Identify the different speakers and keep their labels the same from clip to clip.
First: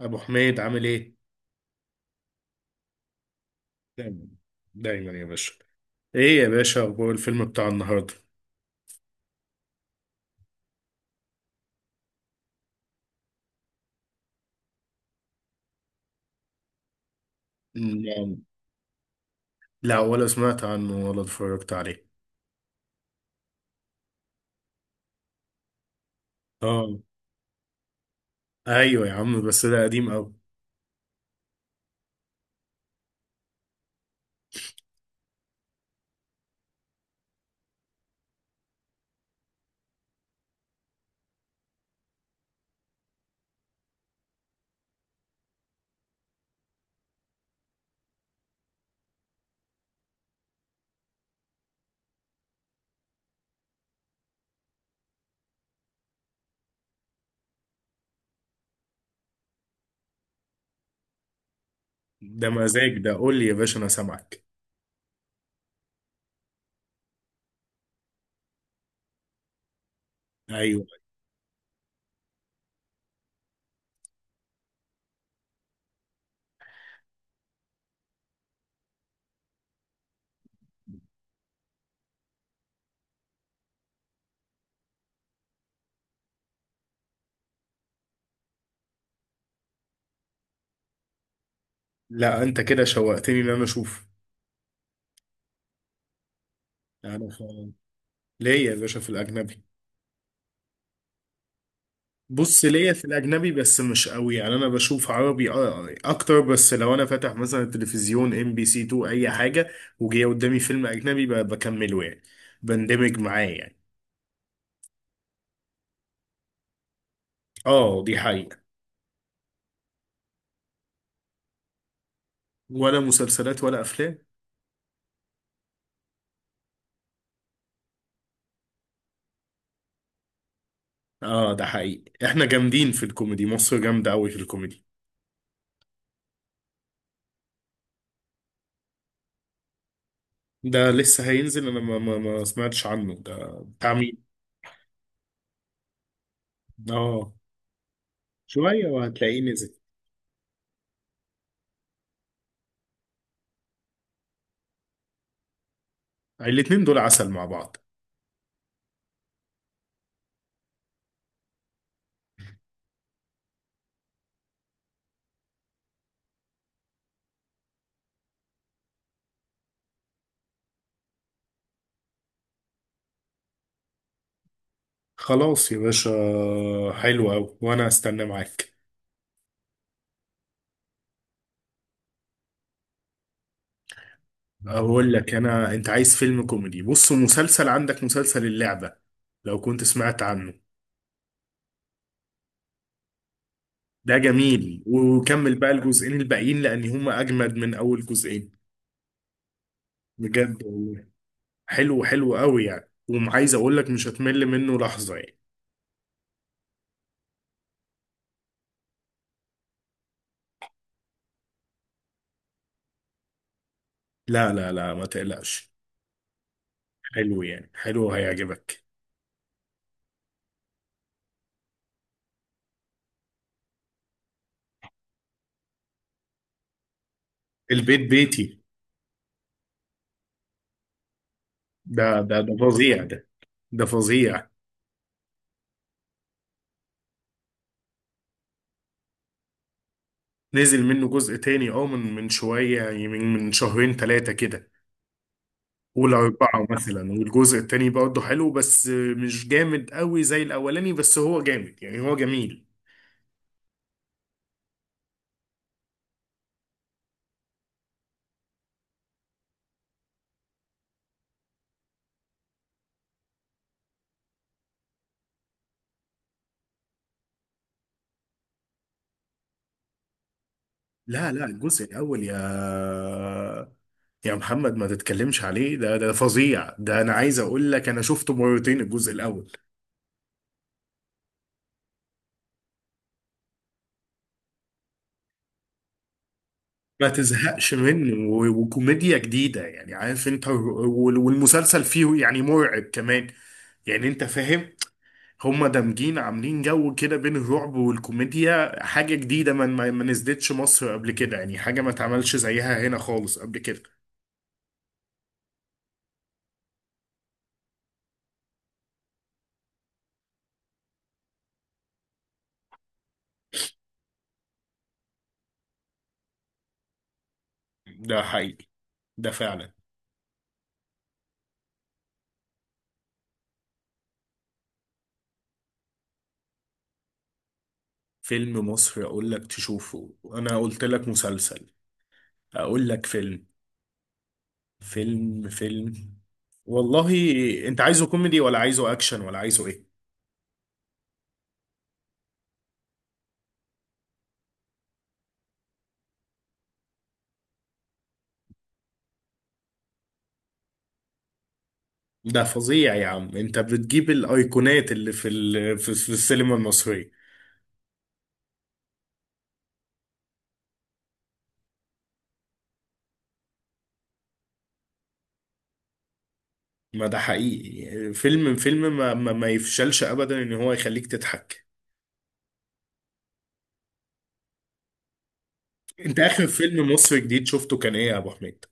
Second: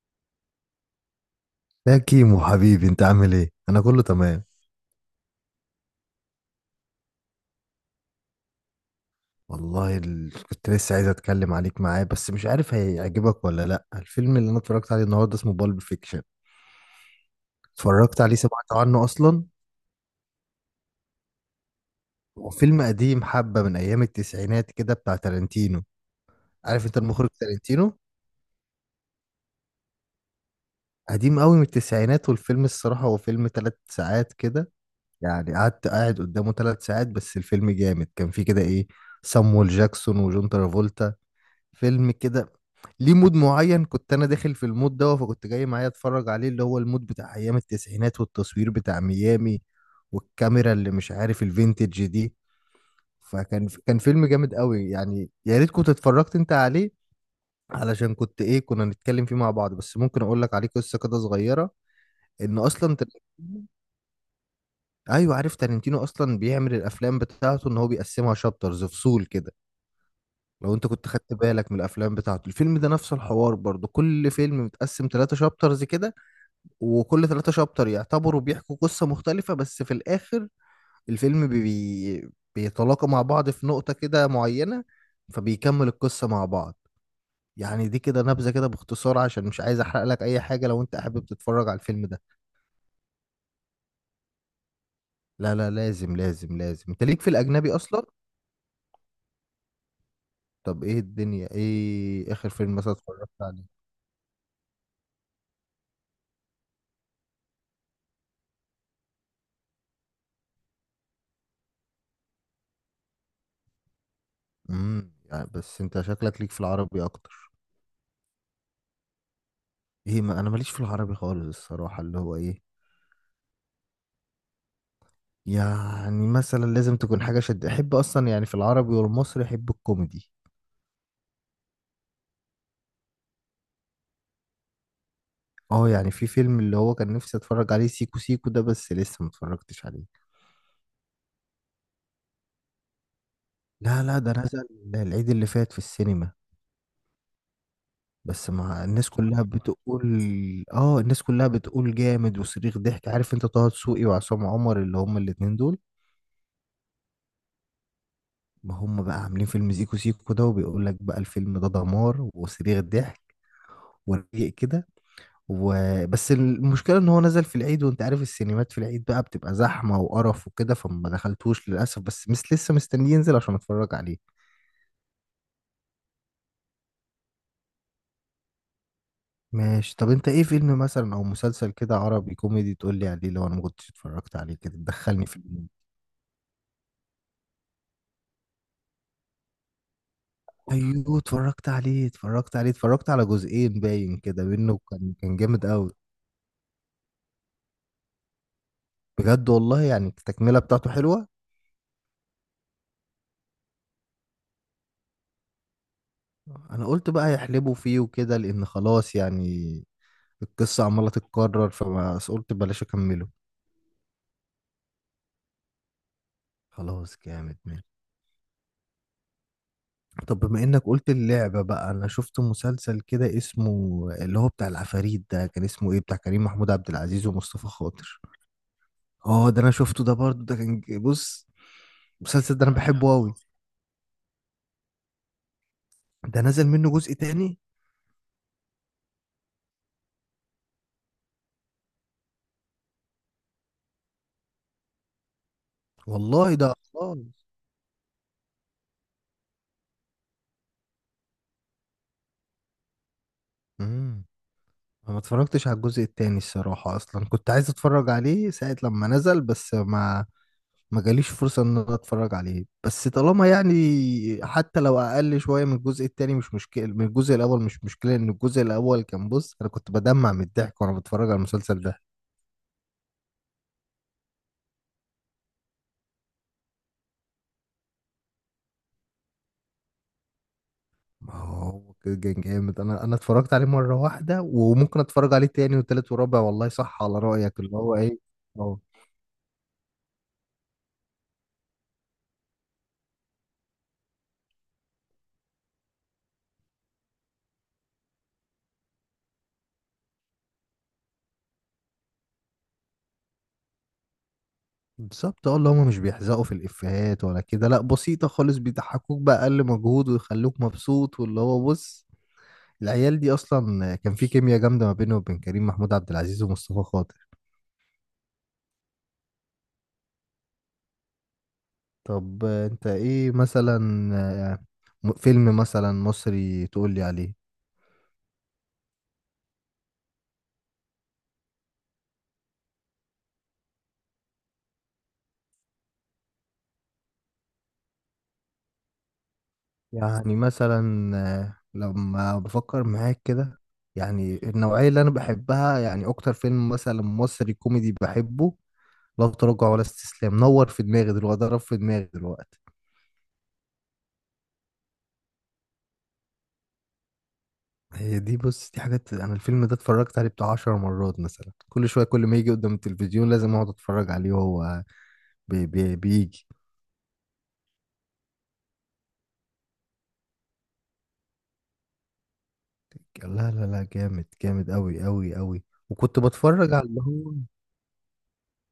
Speaker 1: ابو حميد عامل ايه؟
Speaker 2: لا، كيمو حبيبي، انت عامل ايه؟ انا كله
Speaker 1: دايما.
Speaker 2: تمام.
Speaker 1: دايما يا باشا. ايه يا باشا اخبار الفيلم بتاع النهارده؟
Speaker 2: والله كنت لسه عايز اتكلم عليك معاه، بس مش عارف هيعجبك ولا لا. الفيلم اللي انا اتفرجت عليه النهارده اسمه بالب فيكشن. اتفرجت عليه؟
Speaker 1: نعم.
Speaker 2: سمعت عنه اصلا؟
Speaker 1: لا، ولا سمعت عنه ولا اتفرجت عليه.
Speaker 2: هو فيلم قديم، حبه من ايام التسعينات كده، بتاع تارانتينو. عارف انت
Speaker 1: اه.
Speaker 2: المخرج تارانتينو؟
Speaker 1: ايوه يا عم بس ده قديم قوي.
Speaker 2: قديم قوي، من التسعينات. والفيلم الصراحه هو فيلم 3 ساعات كده، يعني قاعد قدامه 3 ساعات، بس الفيلم جامد. كان فيه كده ايه، سامويل جاكسون وجون ترافولتا. فيلم كده ليه مود معين، كنت انا داخل في المود ده، فكنت جاي معايا اتفرج عليه، اللي هو المود بتاع ايام التسعينات والتصوير بتاع ميامي والكاميرا اللي مش عارف الفينتج دي. فكان فيلم جامد قوي، يعني يا ريت كنت اتفرجت انت عليه، علشان كنت ايه، كنا نتكلم فيه مع بعض. بس ممكن اقول لك عليه قصة كده صغيرة.
Speaker 1: ده
Speaker 2: ان اصلا
Speaker 1: مزاج، ده قول لي يا
Speaker 2: تارنتينو-
Speaker 1: باشا انا سامعك.
Speaker 2: ايوه، عارف تارنتينو اصلا بيعمل الافلام بتاعته ان هو بيقسمها شابترز، فصول كده. لو
Speaker 1: ايوه.
Speaker 2: انت كنت خدت بالك من الافلام بتاعته، الفيلم ده نفس الحوار برضو، كل فيلم متقسم 3 شابترز كده، وكل 3 شابتر يعتبروا بيحكوا قصة مختلفة، بس في الاخر الفيلم بيتلاقى مع بعض في نقطة كده معينة، فبيكمل القصة مع بعض. يعني دي كده نبذة كده باختصار، عشان مش عايز احرق لك اي حاجة لو انت حابب تتفرج على الفيلم ده.
Speaker 1: لا انت كده شوقتني ان انا اشوف.
Speaker 2: لا لا، لازم لازم لازم، انت ليك
Speaker 1: انا
Speaker 2: في
Speaker 1: خ-
Speaker 2: الاجنبي اصلا.
Speaker 1: ليه يا باشا في الاجنبي؟
Speaker 2: طب ايه الدنيا، ايه اخر
Speaker 1: بص
Speaker 2: فيلم
Speaker 1: ليا
Speaker 2: مثلا
Speaker 1: في
Speaker 2: اتفرجت
Speaker 1: الاجنبي
Speaker 2: عليه؟
Speaker 1: بس مش قوي، يعني انا بشوف عربي اكتر. بس لو انا فاتح مثلا التلفزيون ام بي سي 2 اي حاجه، وجاي قدامي فيلم اجنبي بكمله يعني. بندمج معاه يعني.
Speaker 2: يعني بس انت شكلك ليك في العربي اكتر.
Speaker 1: اه دي حقيقه.
Speaker 2: ايه، ما انا ماليش في العربي خالص الصراحه، اللي هو ايه،
Speaker 1: ولا مسلسلات ولا افلام.
Speaker 2: يعني مثلا لازم تكون حاجه شد، احب اصلا يعني في العربي والمصري احب الكوميدي.
Speaker 1: اه ده حقيقي، احنا جامدين في الكوميدي، مصر جامده قوي في الكوميدي.
Speaker 2: اه، يعني في فيلم، اللي هو كان نفسي اتفرج عليه سيكو سيكو ده، بس لسه ما اتفرجتش عليه.
Speaker 1: ده لسه هينزل، انا ما سمعتش عنه، ده بتاع
Speaker 2: لا لا،
Speaker 1: مين؟
Speaker 2: ده نزل العيد اللي فات في السينما،
Speaker 1: اه.
Speaker 2: بس مع
Speaker 1: شويه
Speaker 2: الناس
Speaker 1: وهتلاقيه
Speaker 2: كلها
Speaker 1: نزل.
Speaker 2: بتقول. اه، الناس كلها بتقول جامد وصريخ ضحك. عارف انت طه دسوقي وعصام عمر اللي هم الاتنين دول؟
Speaker 1: الاتنين دول عسل مع بعض.
Speaker 2: ما هم بقى عاملين فيلم سيكو سيكو ده، وبيقول لك بقى الفيلم ده دمار وصريخ ضحك ورقيق كده و... بس المشكلة ان هو نزل في العيد، وانت عارف السينمات في العيد بقى بتبقى زحمة وقرف وكده، فما دخلتوش للأسف، بس مس لسه مستني ينزل عشان اتفرج عليه.
Speaker 1: خلاص يا باشا. حلو أوي وأنا أستنى معاك.
Speaker 2: ماشي. طب انت ايه فيلم مثلا او مسلسل كده عربي كوميدي تقول لي عليه، لو انا ما كنتش اتفرجت عليه كده،
Speaker 1: اقول
Speaker 2: تدخلني
Speaker 1: لك
Speaker 2: في اليوم؟
Speaker 1: انا، انت عايز فيلم كوميدي؟ بص، مسلسل عندك مسلسل اللعبة لو كنت سمعت عنه.
Speaker 2: ايوه اتفرجت عليه، اتفرجت عليه، اتفرجت على جزئين باين
Speaker 1: ده
Speaker 2: كده منه.
Speaker 1: جميل،
Speaker 2: كان
Speaker 1: وكمل
Speaker 2: جامد
Speaker 1: بقى
Speaker 2: قوي.
Speaker 1: الجزئين الباقيين لان هما اجمد من اول جزئين.
Speaker 2: بجد والله، يعني التكملة
Speaker 1: بجد
Speaker 2: بتاعته
Speaker 1: والله.
Speaker 2: حلوة.
Speaker 1: حلو، حلو قوي يعني، وعايز اقول لك مش هتمل منه لحظة يعني.
Speaker 2: انا قلت بقى يحلبوا فيه وكده، لان خلاص يعني القصة عمالة تتكرر، فبس قلت بلاش اكمله.
Speaker 1: لا لا لا ما تقلقش.
Speaker 2: خلاص،
Speaker 1: حلو
Speaker 2: جامد،
Speaker 1: يعني،
Speaker 2: ماشي.
Speaker 1: حلو هيعجبك.
Speaker 2: طب بما انك قلت اللعبة بقى، انا شفت مسلسل كده اسمه، اللي هو بتاع العفاريت ده، كان اسمه ايه، بتاع كريم محمود عبد العزيز ومصطفى
Speaker 1: البيت
Speaker 2: خاطر.
Speaker 1: بيتي.
Speaker 2: اه، ده انا شفته ده برضو. ده كان بص،
Speaker 1: ده
Speaker 2: المسلسل ده انا
Speaker 1: فظيع
Speaker 2: بحبه
Speaker 1: ده.
Speaker 2: قوي.
Speaker 1: ده فظيع.
Speaker 2: ده نزل منه جزء تاني؟
Speaker 1: نزل منه جزء تاني اه، من شوية يعني، من شهرين ثلاثة كده. قول
Speaker 2: والله
Speaker 1: أربعة
Speaker 2: ده
Speaker 1: مثلا.
Speaker 2: اطلال.
Speaker 1: والجزء التاني برضه حلو، بس مش جامد قوي زي الأولاني، بس هو جامد يعني، هو جميل.
Speaker 2: امم انا ما اتفرجتش على الجزء التاني الصراحة، اصلا كنت عايز اتفرج عليه ساعة لما نزل، بس ما جاليش فرصة ان انا اتفرج عليه. بس طالما يعني حتى لو اقل شوية من الجزء التاني، مش مشكلة، من الجزء الاول مش مشكلة، ان الجزء الاول كان، بص، انا كنت بدمع من الضحك وانا بتفرج
Speaker 1: لا
Speaker 2: على
Speaker 1: لا
Speaker 2: المسلسل
Speaker 1: الجزء
Speaker 2: ده.
Speaker 1: الأول يا محمد ما تتكلمش عليه، ده فظيع ده، أنا عايز أقول لك أنا شفته مرتين الجزء الأول.
Speaker 2: ما هو كده كان جامد، انا اتفرجت عليه مرة واحدة، وممكن اتفرج عليه تاني وتالت ورابع. والله صح
Speaker 1: ما
Speaker 2: على رأيك،
Speaker 1: تزهقش
Speaker 2: اللي هو
Speaker 1: منه،
Speaker 2: ايه. اه
Speaker 1: وكوميديا جديدة يعني، عارف أنت والمسلسل فيه يعني مرعب كمان. يعني أنت فاهم. هما دامجين عاملين جو كده بين الرعب والكوميديا، حاجة جديدة ما نزلتش مصر قبل كده يعني، حاجة ما اتعملش زيها هنا خالص قبل كده.
Speaker 2: بالظبط. اه، اللي هما مش بيحزقوا في الافيهات ولا كده، لا بسيطة خالص، بيضحكوك بأقل مجهود ويخلوك مبسوط، واللي هو بص، العيال دي اصلا كان في كيمياء جامده ما بينه وبين كريم محمود عبد العزيز ومصطفى خاطر.
Speaker 1: ده حقيقي، ده فعلا.
Speaker 2: طب انت ايه مثلا، آه، فيلم مثلا مصري تقول لي عليه؟
Speaker 1: فيلم مصر اقول لك تشوفه، انا قلت لك مسلسل، اقول لك فيلم. فيلم فيلم. والله انت عايزه كوميدي ولا عايزه اكشن ولا عايزه ايه؟
Speaker 2: يعني مثلا، لما بفكر معاك كده، يعني النوعيه اللي انا بحبها، يعني اكتر فيلم مثلا مصري كوميدي بحبه، لا تراجع ولا استسلام نور في دماغي دلوقتي، ضرب في دماغي
Speaker 1: ده
Speaker 2: دلوقتي.
Speaker 1: فظيع يا عم، انت بتجيب الايقونات اللي في ال... في في السينما المصرية.
Speaker 2: هي دي، بص، دي حاجات، انا الفيلم ده اتفرجت عليه بتاع 10 مرات مثلا. كل شويه، كل ما يجي قدام التلفزيون، لازم اقعد اتفرج عليه وهو بي بي بيجي.
Speaker 1: ما ده حقيقي، فيلم فيلم ما يفشلش ابدا ان هو يخليك تضحك.
Speaker 2: لا لا لا، جامد جامد قوي قوي قوي.
Speaker 1: انت
Speaker 2: وكنت
Speaker 1: اخر
Speaker 2: بتفرج على
Speaker 1: فيلم
Speaker 2: اللي
Speaker 1: مصري
Speaker 2: هو،
Speaker 1: جديد شفته كان ايه يا ابو حميد؟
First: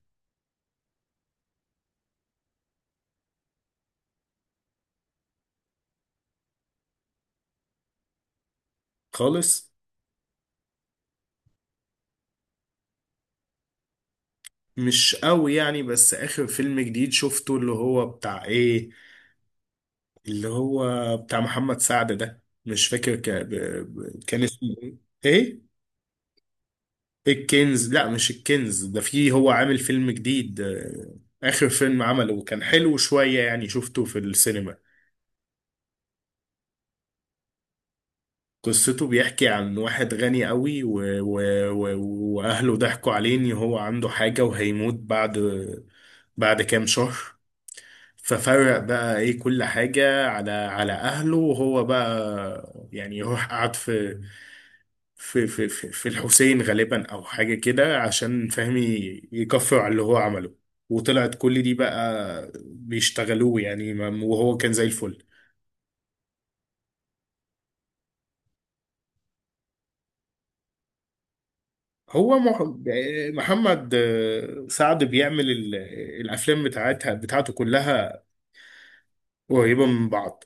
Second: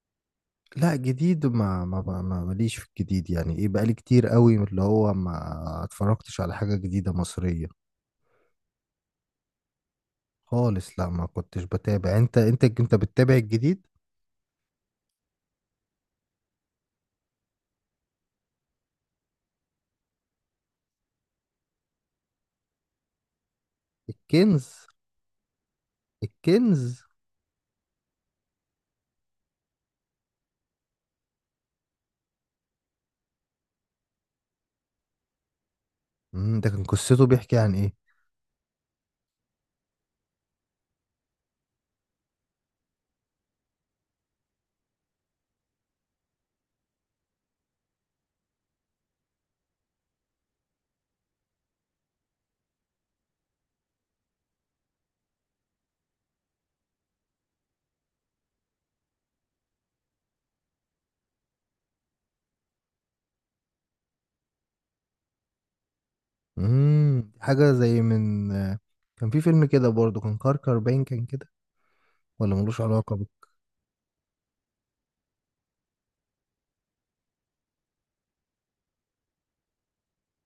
Speaker 2: لا جديد، ماليش في الجديد يعني، ايه، بقالي كتير قوي من اللي هو ما اتفرجتش على حاجة جديدة مصرية
Speaker 1: خالص.
Speaker 2: خالص. لا، ما كنتش بتابع. انت بتتابع الجديد؟
Speaker 1: مش قوي يعني، بس اخر فيلم جديد شفته اللي هو بتاع ايه، اللي هو بتاع محمد سعد، ده مش فاكر كان اسمه
Speaker 2: الكنز.
Speaker 1: ايه؟ ايه؟
Speaker 2: الكنز.
Speaker 1: الكنز؟ لا مش الكنز، ده فيه هو عامل فيلم جديد، اخر فيلم عمله، وكان حلو شوية يعني، شفته في السينما.
Speaker 2: ده كان قصته بيحكي عن ايه؟
Speaker 1: قصته بيحكي عن واحد غني قوي و... و... واهله ضحكوا عليه ان هو عنده حاجة وهيموت بعد بعد كام شهر. ففرق بقى ايه كل حاجة على على اهله، وهو بقى يعني يروح قعد في في الحسين غالبا او حاجة كده، عشان فهمي يكفر على اللي هو عمله. وطلعت كل دي بقى بيشتغلوه يعني، وهو كان زي الفل.
Speaker 2: حاجة زي من آه، كان في فيلم كده برضه كان كركر باين، كان كده،
Speaker 1: هو
Speaker 2: ولا ملوش علاقة
Speaker 1: محمد سعد بيعمل الافلام بتاعتها بتاعته كلها، قريبه من بعض.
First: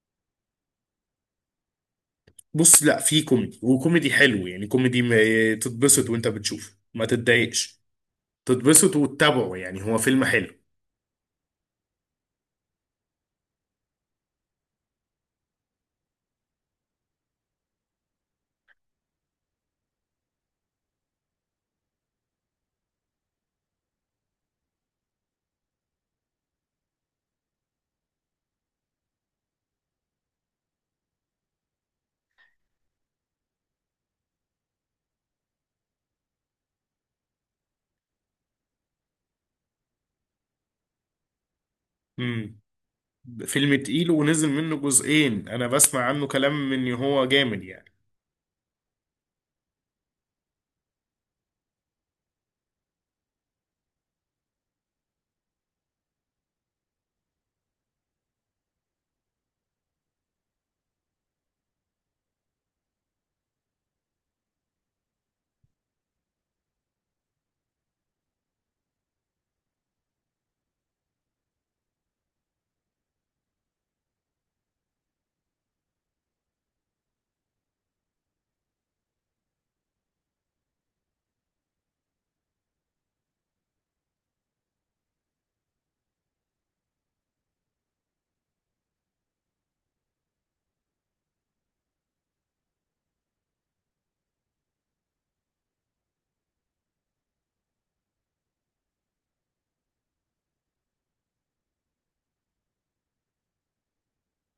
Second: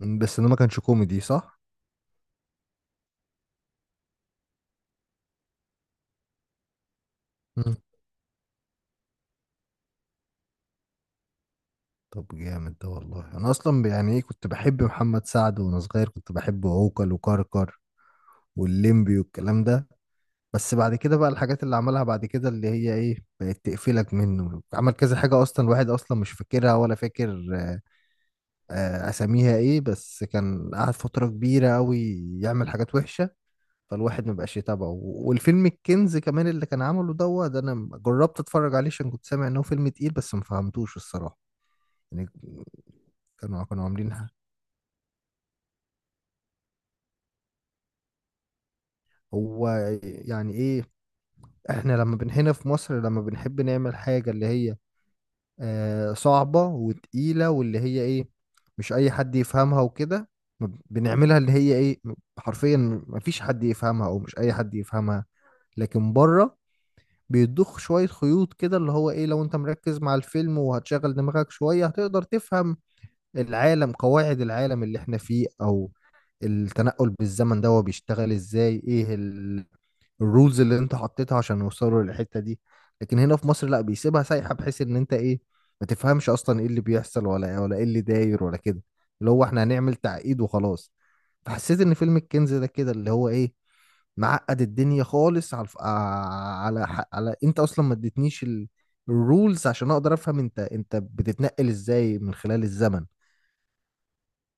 Speaker 2: بس ده ما كانش كوميدي، صح؟
Speaker 1: بص لا في كوميدي، وكوميدي حلو يعني، كوميدي ما تتبسط وانت بتشوفه، ما تتضايقش، تتبسط وتتابعه يعني، هو فيلم حلو.
Speaker 2: طب جامد ده والله. انا اصلا يعني، ايه، كنت بحب محمد سعد وانا صغير، كنت بحب عوكل وكركر والليمبي والكلام ده، بس بعد كده بقى، الحاجات اللي عملها بعد كده، اللي هي ايه، بقت تقفلك منه. عمل كذا حاجة اصلا الواحد اصلا مش فاكرها، ولا فاكر اساميها ايه، بس كان قعد فترة كبيرة قوي يعمل حاجات وحشة، فالواحد ما بقاش يتابعه. والفيلم الكنز كمان اللي كان عمله دوت، انا جربت اتفرج عليه عشان كنت سامع انه فيلم تقيل، بس ما فهمتوش الصراحة، يعني.
Speaker 1: امم.
Speaker 2: كانوا
Speaker 1: فيلم
Speaker 2: كانوا
Speaker 1: تقيل
Speaker 2: عاملين،
Speaker 1: ونزل منه جزئين، انا بسمع عنه كلام ان هو جامد يعني.
Speaker 2: هو يعني ايه، احنا لما بن هنا في مصر، لما بنحب نعمل حاجة اللي هي صعبة وتقيلة، واللي هي ايه، مش اي حد يفهمها وكده، ما ب- بنعملها اللي هي ايه، حرفيا مفيش حد يفهمها، او مش اي حد يفهمها. لكن بره بيضخ شوية خيوط كده، اللي هو ايه، لو انت مركز مع الفيلم وهتشغل دماغك شوية هتقدر تفهم العالم، قواعد العالم اللي احنا فيه، او التنقل بالزمن ده هو بيشتغل ازاي، ايه الرولز اللي انت حطيتها عشان يوصلوا للحتة دي. لكن هنا في مصر لا، بيسيبها سايحة، بحيث ان انت ايه، ما تفهمش اصلا ايه اللي بيحصل، ولا ولا ايه اللي داير ولا كده، اللي هو احنا هنعمل تعقيد وخلاص. فحسيت ان فيلم الكنز ده كده، اللي هو ايه، معقد الدنيا خالص، على على على انت اصلا ما اديتنيش الرولز عشان اقدر افهم انت، انت بتتنقل ازاي من خلال الزمن.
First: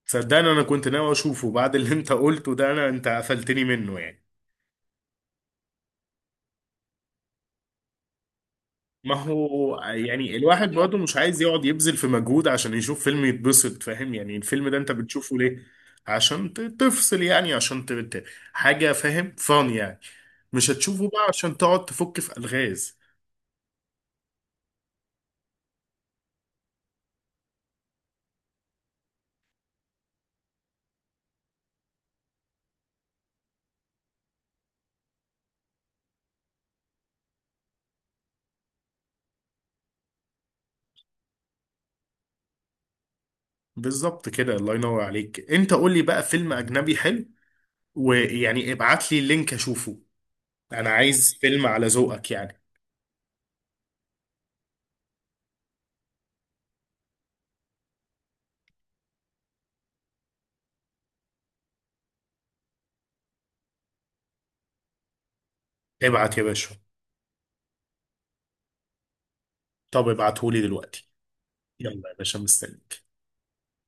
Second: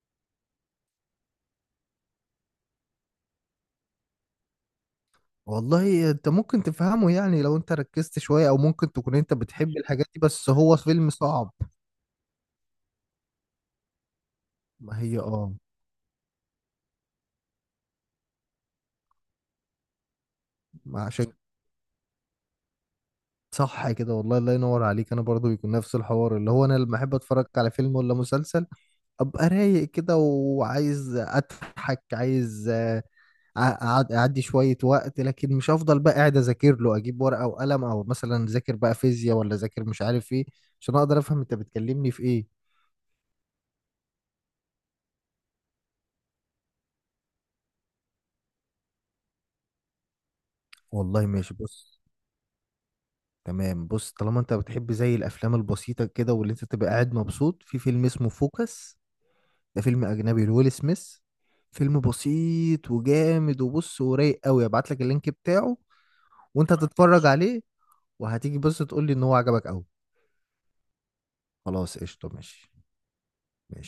Speaker 1: صدقني انا كنت ناوي اشوفه، بعد اللي انت قلته ده انا انت قفلتني منه يعني.
Speaker 2: والله انت ممكن تفهمه، يعني لو انت ركزت شوية، او ممكن
Speaker 1: ما
Speaker 2: تكون انت بتحب
Speaker 1: هو
Speaker 2: الحاجات دي،
Speaker 1: يعني
Speaker 2: بس
Speaker 1: الواحد
Speaker 2: هو
Speaker 1: برضه
Speaker 2: فيلم
Speaker 1: مش عايز
Speaker 2: صعب.
Speaker 1: يقعد يبذل في مجهود عشان يشوف فيلم يتبسط، فاهم يعني؟ الفيلم ده انت
Speaker 2: ما هي
Speaker 1: بتشوفه
Speaker 2: اه،
Speaker 1: ليه؟ عشان تفصل يعني، عشان حاجة، فاهم فان يعني. مش
Speaker 2: ما
Speaker 1: هتشوفه بقى
Speaker 2: عشان،
Speaker 1: عشان تقعد تفك في ألغاز.
Speaker 2: صح كده والله. الله ينور عليك. انا برضو بيكون نفس الحوار، اللي هو انا لما احب اتفرج على فيلم ولا مسلسل، ابقى رايق كده وعايز اضحك، عايز اعدي شوية وقت، لكن مش هفضل بقى قاعد اذاكر له، اجيب ورقة وقلم، او مثلا ذاكر بقى فيزياء، ولا ذاكر مش عارف ايه، عشان اقدر افهم انت بتكلمني في ايه.
Speaker 1: بالظبط كده، الله ينور عليك. انت قول لي بقى فيلم أجنبي حلو، ويعني ابعت لي اللينك أشوفه، أنا
Speaker 2: والله
Speaker 1: عايز
Speaker 2: ماشي،
Speaker 1: فيلم على
Speaker 2: بص،
Speaker 1: ذوقك يعني.
Speaker 2: تمام. بص، طالما انت بتحب زي الافلام البسيطة كده، واللي انت تبقى قاعد مبسوط، في فيلم اسمه فوكس، ده فيلم اجنبي لويل سميث، فيلم بسيط وجامد، وبص ورايق قوي. ابعت لك اللينك بتاعه،
Speaker 1: ابعت يا
Speaker 2: وانت
Speaker 1: باشا.
Speaker 2: هتتفرج عليه وهتيجي، بص، تقول لي ان هو عجبك قوي.
Speaker 1: طب ابعته لي دلوقتي.
Speaker 2: خلاص
Speaker 1: يلا يا
Speaker 2: قشطه،
Speaker 1: باشا
Speaker 2: ماشي.
Speaker 1: مستنيك.
Speaker 2: ماشي.